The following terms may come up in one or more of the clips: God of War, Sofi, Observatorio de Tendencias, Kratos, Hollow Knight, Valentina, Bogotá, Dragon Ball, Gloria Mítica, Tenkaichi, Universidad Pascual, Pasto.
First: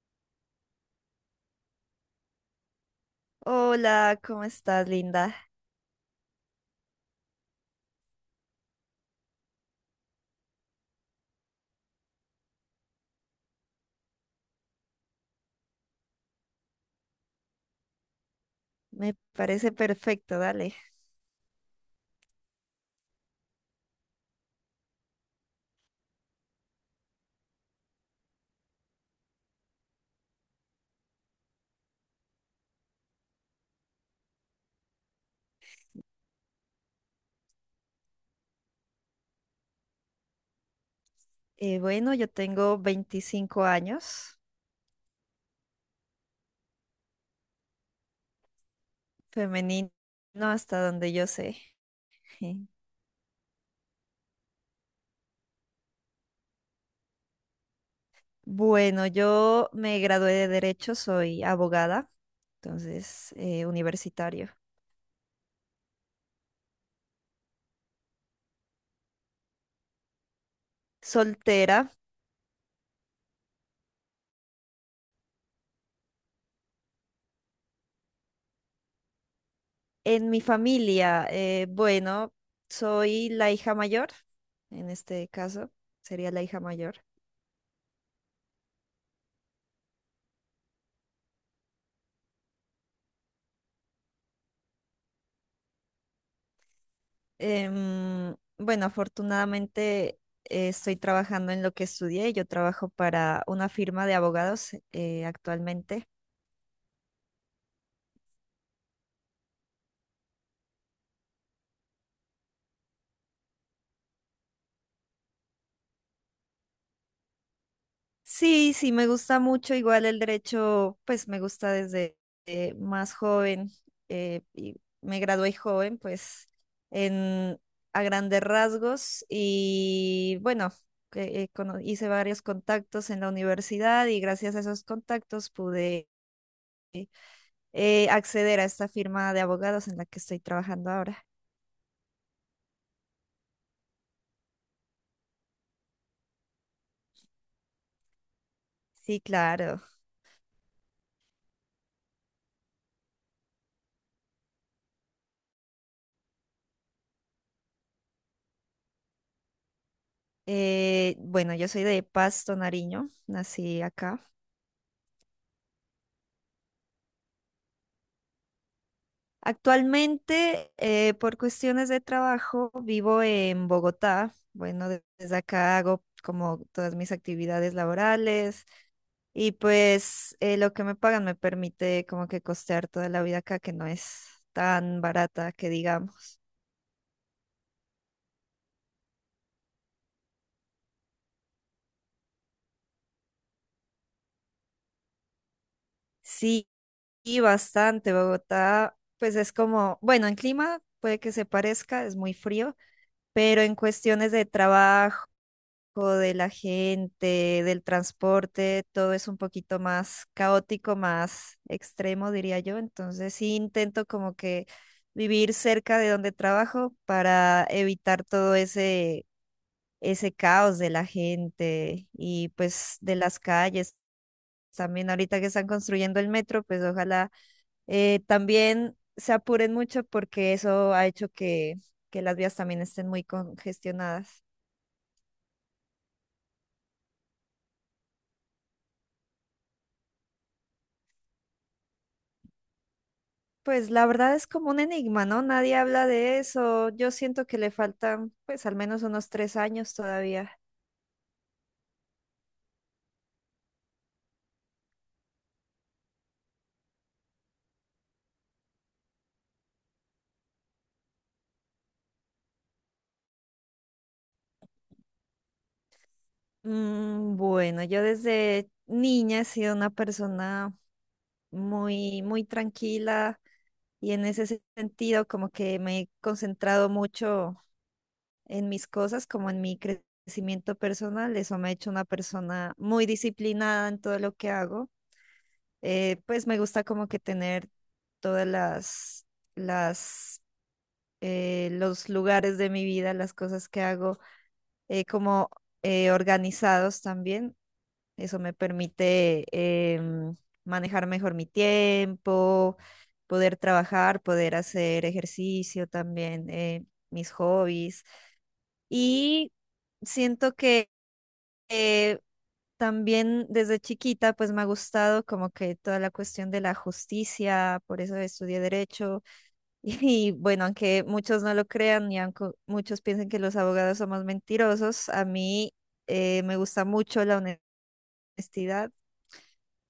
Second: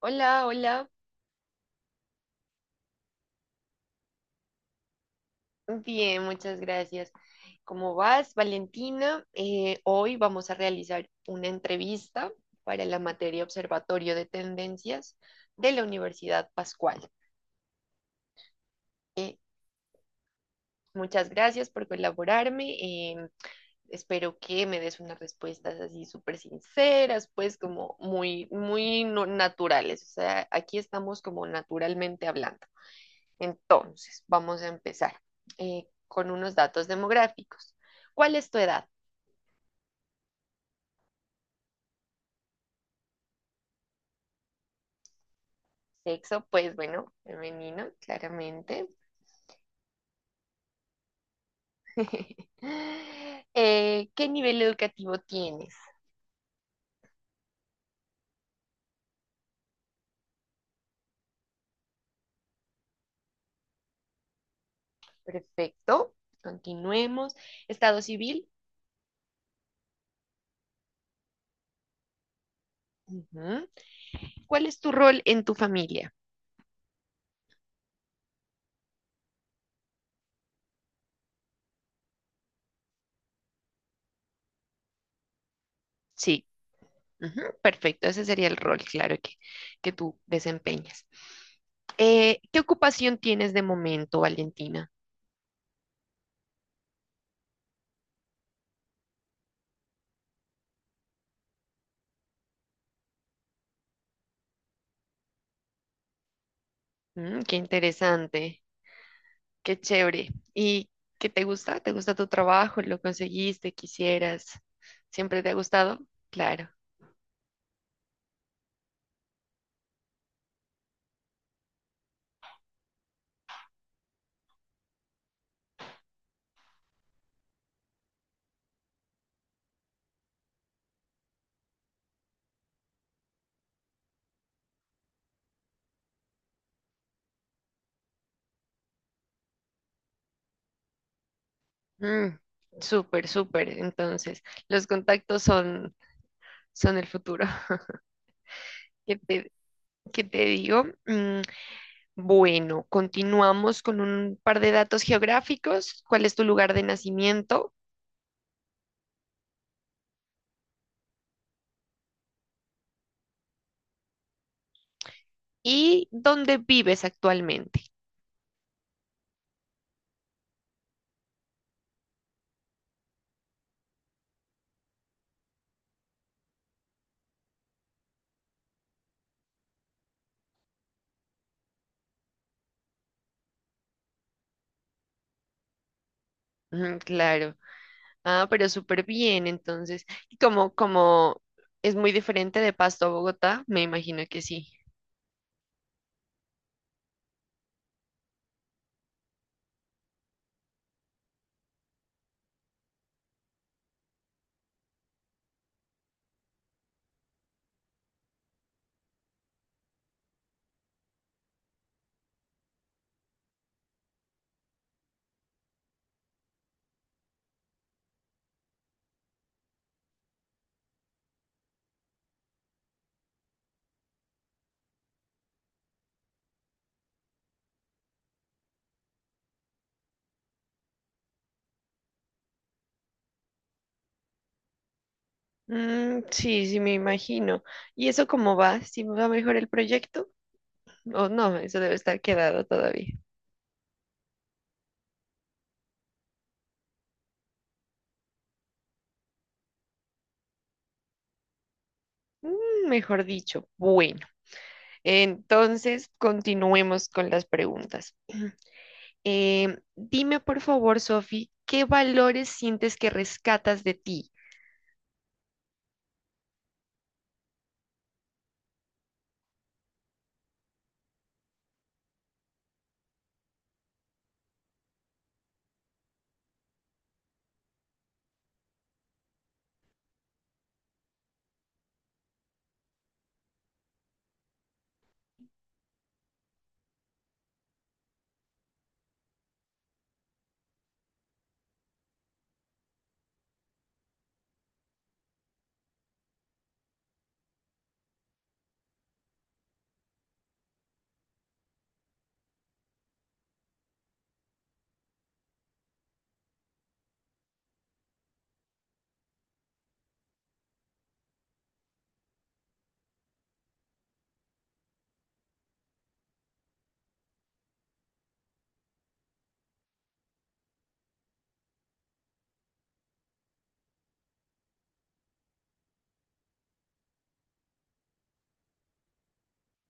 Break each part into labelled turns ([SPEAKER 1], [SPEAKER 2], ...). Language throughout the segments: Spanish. [SPEAKER 1] Hola, hola.
[SPEAKER 2] Hola, ¿cómo estás, linda?
[SPEAKER 1] Bien, muchas gracias. ¿Cómo vas, Valentina? Hoy vamos a realizar una entrevista para la materia Observatorio de Tendencias de la Universidad Pascual.
[SPEAKER 2] Me
[SPEAKER 1] Eh,
[SPEAKER 2] parece perfecto, dale.
[SPEAKER 1] Muchas gracias por colaborarme. Espero que me des unas respuestas así súper sinceras, pues como muy, muy no- naturales. O sea, aquí estamos como naturalmente hablando. Entonces, vamos a empezar con unos datos demográficos. ¿Cuál es tu edad?
[SPEAKER 2] Bueno, yo tengo 25 años,
[SPEAKER 1] Sexo, pues bueno, femenino, claramente.
[SPEAKER 2] femenino hasta donde yo sé.
[SPEAKER 1] ¿Qué nivel educativo tienes?
[SPEAKER 2] Bueno, yo me gradué de Derecho, soy abogada, entonces universitario.
[SPEAKER 1] Perfecto. Continuemos. Estado civil.
[SPEAKER 2] Soltera.
[SPEAKER 1] Ujú. ¿Cuál es tu rol en tu familia?
[SPEAKER 2] En mi familia, bueno, soy la hija mayor, en este caso, sería la
[SPEAKER 1] Sí.
[SPEAKER 2] hija mayor.
[SPEAKER 1] Ujú, perfecto. Ese sería el rol, claro, que tú desempeñas. ¿Qué ocupación tienes de momento, Valentina?
[SPEAKER 2] Bueno, afortunadamente estoy trabajando en lo que estudié. Yo trabajo para una firma de abogados actualmente.
[SPEAKER 1] Mm, qué interesante. Qué chévere. ¿Y qué te gusta? ¿Te gusta tu trabajo? ¿Lo conseguiste? ¿Quisieras? ¿Siempre te ha gustado? Claro.
[SPEAKER 2] Sí, sí, me gusta mucho. Igual el derecho, pues me gusta desde más joven. Y me gradué joven, pues en, a grandes rasgos. Y bueno, hice varios contactos en la universidad y gracias a esos contactos pude... acceder a esta firma de abogados en la que estoy trabajando ahora.
[SPEAKER 1] Mm, súper, súper. Entonces, los contactos son, son el futuro. ¿Qué
[SPEAKER 2] Sí,
[SPEAKER 1] te,
[SPEAKER 2] claro.
[SPEAKER 1] ¿Qué te digo? Mm, bueno, continuamos con un par de datos geográficos. ¿Cuál es tu lugar de nacimiento
[SPEAKER 2] Bueno, yo soy de Pasto, Nariño, nací acá.
[SPEAKER 1] y dónde vives actualmente?
[SPEAKER 2] Actualmente, por cuestiones de trabajo, vivo en Bogotá. Bueno, desde acá hago como todas mis actividades laborales y pues lo que me pagan me permite como que costear toda la vida acá, que no es tan barata que digamos.
[SPEAKER 1] Mm, claro. Ah, pero súper bien, entonces, y como es muy diferente de Pasto a Bogotá, me imagino que sí.
[SPEAKER 2] Sí, y bastante. Bogotá, pues es como, bueno, en clima puede que se parezca, es muy frío, pero en cuestiones de trabajo, de la gente, del transporte, todo es un poquito más caótico, más extremo, diría yo. Entonces sí intento como que vivir cerca de donde trabajo para evitar todo ese caos de la gente y pues de las calles. También ahorita que están construyendo el metro, pues ojalá también se apuren mucho porque eso ha hecho que las vías también estén muy congestionadas.
[SPEAKER 1] Mm, sí, sí, me imagino. ¿Y eso cómo va? ¿Si va mejor el proyecto? O no, eso debe estar quedado todavía.
[SPEAKER 2] Pues la verdad es como un enigma, ¿no? Nadie habla de eso. Yo siento que le faltan pues al menos unos 3 años todavía.
[SPEAKER 1] Mm, mejor dicho, bueno. Entonces, continuemos con las preguntas. Dime, por favor, Sofi, ¿qué valores sientes que rescatas de ti?
[SPEAKER 2] Bueno, yo desde niña he sido una persona muy, muy tranquila y en ese sentido como que me he concentrado mucho en mis cosas como en mi crecimiento personal. Eso me ha hecho una persona muy disciplinada en todo lo que hago. Pues me gusta como que tener todas las, las, los lugares de mi vida, las cosas que hago, como organizados también. Eso me permite manejar mejor mi tiempo, poder trabajar, poder hacer ejercicio también, mis hobbies. Y siento que eh, también desde chiquita pues me ha gustado como que toda la cuestión de la justicia, por eso estudié derecho y, bueno, aunque muchos no lo crean y aunque muchos piensen que los abogados somos mentirosos, a mí me gusta mucho la honestidad,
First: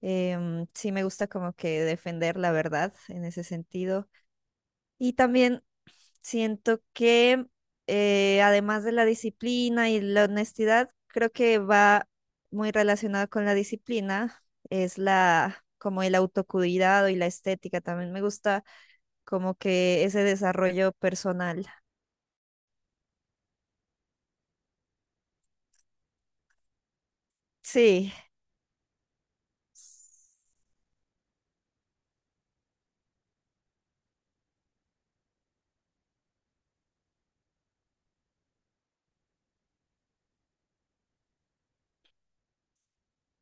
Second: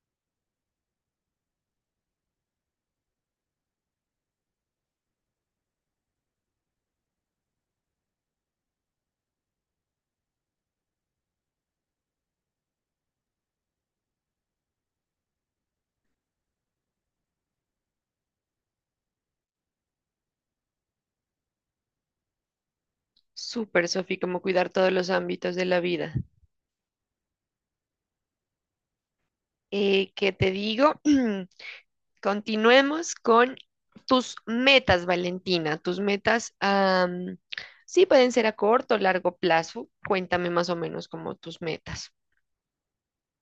[SPEAKER 2] sí me gusta como que defender la verdad en ese sentido. Y también siento que además de la disciplina y la honestidad, creo que va muy relacionado con la disciplina, es la como el autocuidado y la estética. También me gusta como que ese desarrollo personal.
[SPEAKER 1] Súper, Sofi, como cuidar todos los ámbitos de la vida.
[SPEAKER 2] Sí,
[SPEAKER 1] ¿Qué te digo? Continuemos con tus metas, Valentina. Tus metas, sí, pueden ser a corto o largo plazo. Cuéntame más o menos como tus metas.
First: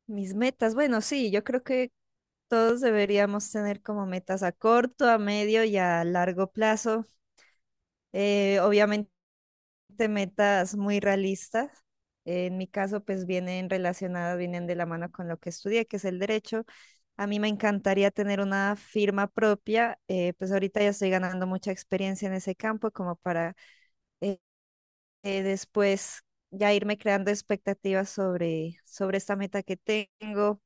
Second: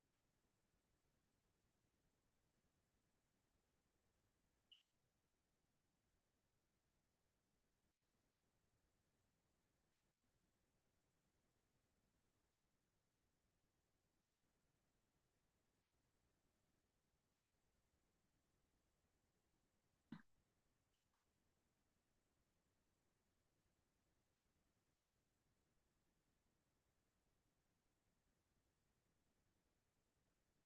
[SPEAKER 2] mis metas. Bueno, sí, yo creo que todos deberíamos tener como metas a corto, a medio y a largo plazo. Obviamente de metas muy realistas. En mi caso, pues vienen relacionadas, vienen de la mano con lo que estudié, que es el derecho. A mí me encantaría tener una firma propia, pues ahorita ya estoy ganando mucha experiencia en ese campo como para eh, después ya irme creando expectativas sobre esta meta que tengo,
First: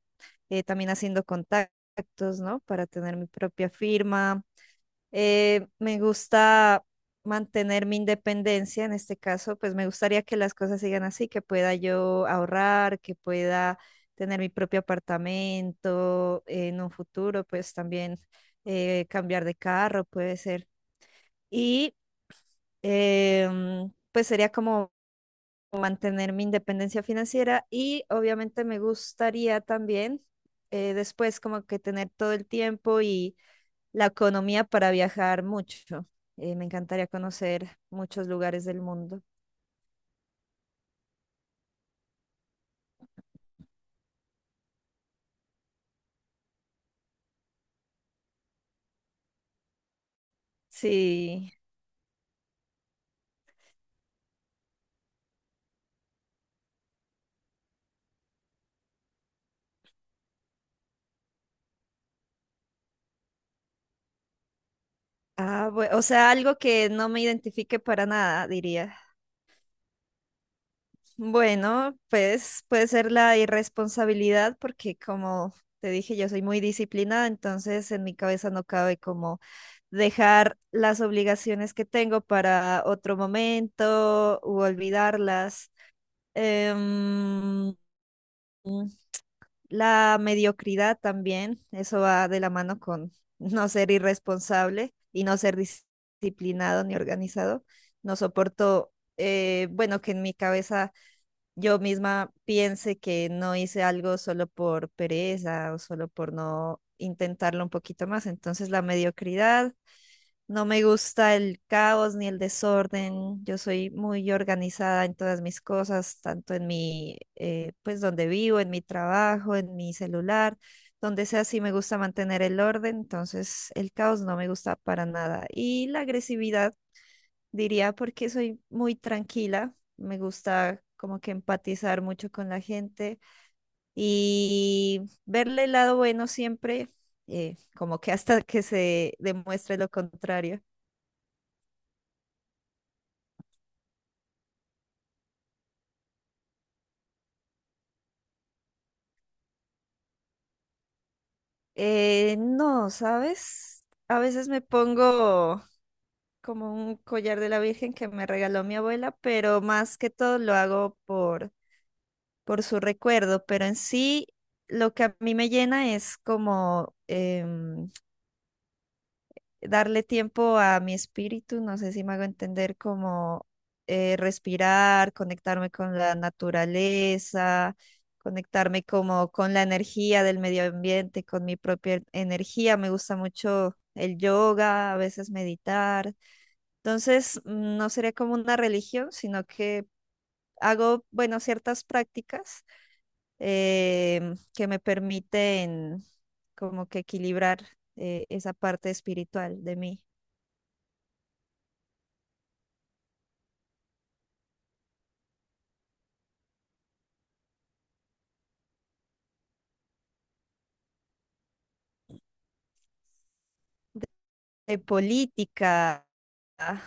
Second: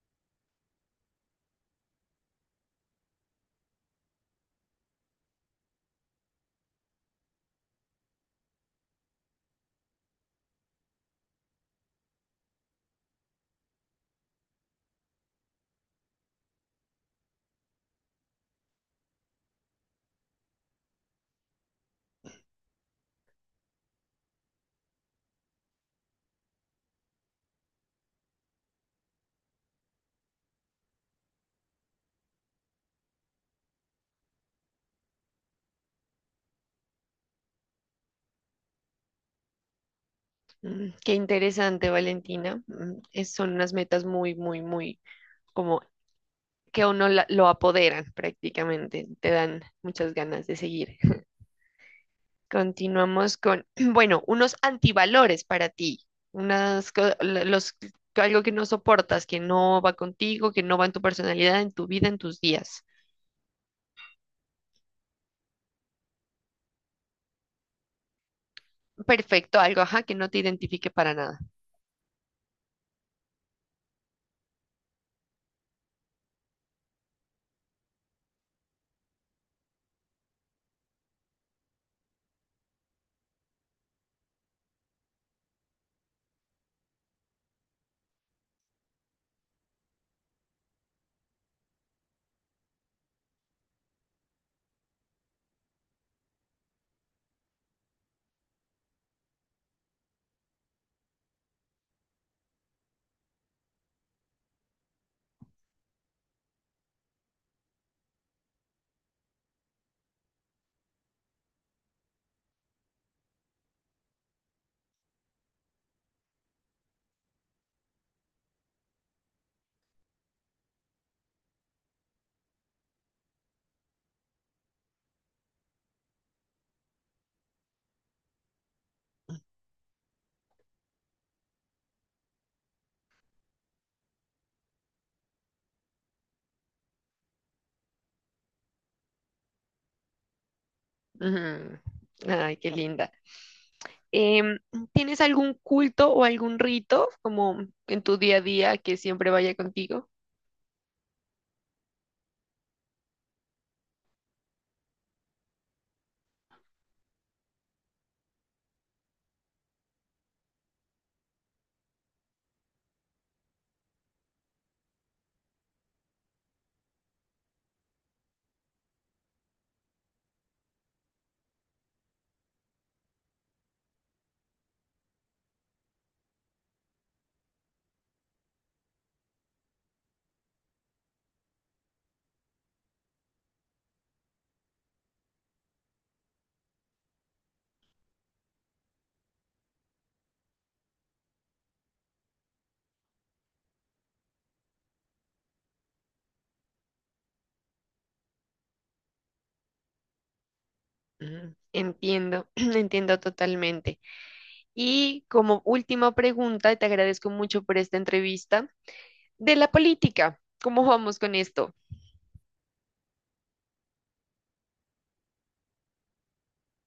[SPEAKER 2] también haciendo contactos, ¿no? Para tener mi propia firma me gusta mantener mi independencia, en este caso, pues me gustaría que las cosas sigan así, que pueda yo ahorrar, que pueda tener mi propio apartamento en un futuro, pues también cambiar de carro puede ser. Y pues sería como mantener mi independencia financiera y obviamente me gustaría también después como que tener todo el tiempo y la economía para viajar mucho. Me encantaría conocer muchos lugares del mundo.
[SPEAKER 1] Mm, qué interesante, Valentina. Mm, son unas metas muy como que a uno lo apoderan prácticamente. Te dan muchas ganas de seguir.
[SPEAKER 2] Sí.
[SPEAKER 1] Continuamos con, bueno, unos antivalores para ti, unas, co- la- los, algo que no soportas, que no va contigo, que no va en tu personalidad, en tu vida, en tus días.
[SPEAKER 2] Ah, o sea, algo que no me identifique para nada, diría.
[SPEAKER 1] Perfecto, algo, ajá, que no te identifique para nada.
[SPEAKER 2] Bueno, pues puede ser la irresponsabilidad porque como te dije, yo soy muy disciplinada, entonces en mi cabeza no cabe como dejar las obligaciones que tengo para otro momento u olvidarlas. Em, la mediocridad también, eso va de la mano con no ser irresponsable y no ser disciplinado ni organizado. No soporto, bueno, que en mi cabeza yo misma piense que no hice algo solo por pereza o solo por no intentarlo un poquito más. Entonces la mediocridad, no me gusta el caos ni el desorden. Yo soy muy organizada en todas mis cosas, tanto en pues donde vivo, en mi trabajo, en mi celular. Donde sea, sí me gusta mantener el orden, entonces el caos no me gusta para nada. Y la agresividad diría porque soy muy tranquila, me gusta como que empatizar mucho con la gente y verle el lado bueno siempre, como que hasta que se demuestre lo contrario.
[SPEAKER 1] Ujú. Ay, qué linda. Em, ¿Tienes algún culto o algún rito como en tu día a día que siempre vaya contigo?
[SPEAKER 2] No, ¿sabes? A veces me pongo como un collar de la Virgen que me regaló mi abuela, pero más que todo lo hago por su recuerdo, pero en sí lo que a mí me llena es como darle tiempo a mi espíritu, no sé si me hago entender como respirar, conectarme con la naturaleza, conectarme como con la energía del medio ambiente, con mi propia energía. Me gusta mucho el yoga, a veces meditar. Entonces, no sería como una religión, sino que hago, bueno, ciertas prácticas que me permiten como que equilibrar esa parte espiritual de mí.
[SPEAKER 1] Mm, entiendo, entiendo totalmente. Y como última pregunta, te agradezco mucho por esta entrevista de la política. ¿Cómo vamos con esto?
[SPEAKER 2] Política. ah,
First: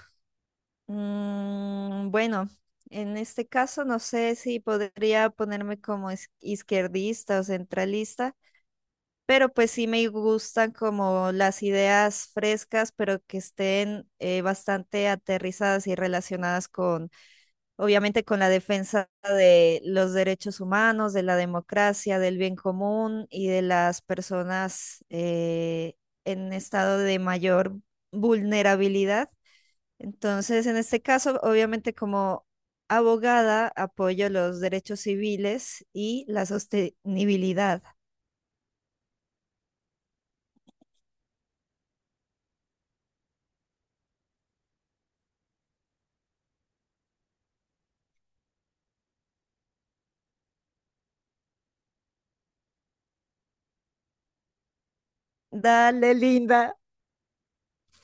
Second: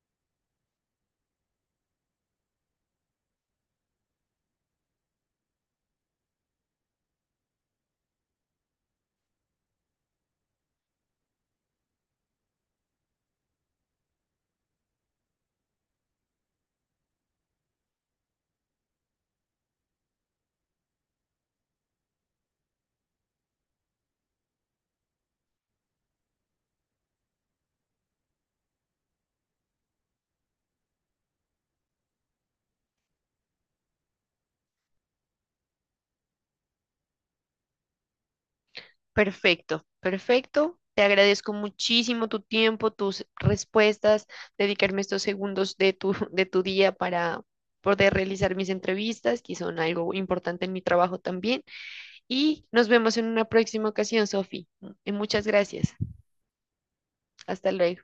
[SPEAKER 2] bueno, en este caso no sé si podría ponerme como izquierdista o centralista. Pero pues sí me gustan como las ideas frescas, pero que estén bastante aterrizadas y relacionadas con, obviamente, con la defensa de los derechos humanos, de la democracia, del bien común y de las personas en estado de mayor vulnerabilidad. Entonces, en este caso, obviamente, como abogada, apoyo los derechos civiles y la sostenibilidad.
[SPEAKER 1] Perfecto, perfecto. Te agradezco muchísimo tu tiempo, tus respuestas, dedicarme estos segundos de tu, de tu día para poder realizar mis entrevistas, que son algo importante en mi trabajo también. Y nos vemos en una próxima ocasión, Sofi. Muchas gracias.
[SPEAKER 2] Dale, linda.
[SPEAKER 1] Hasta luego.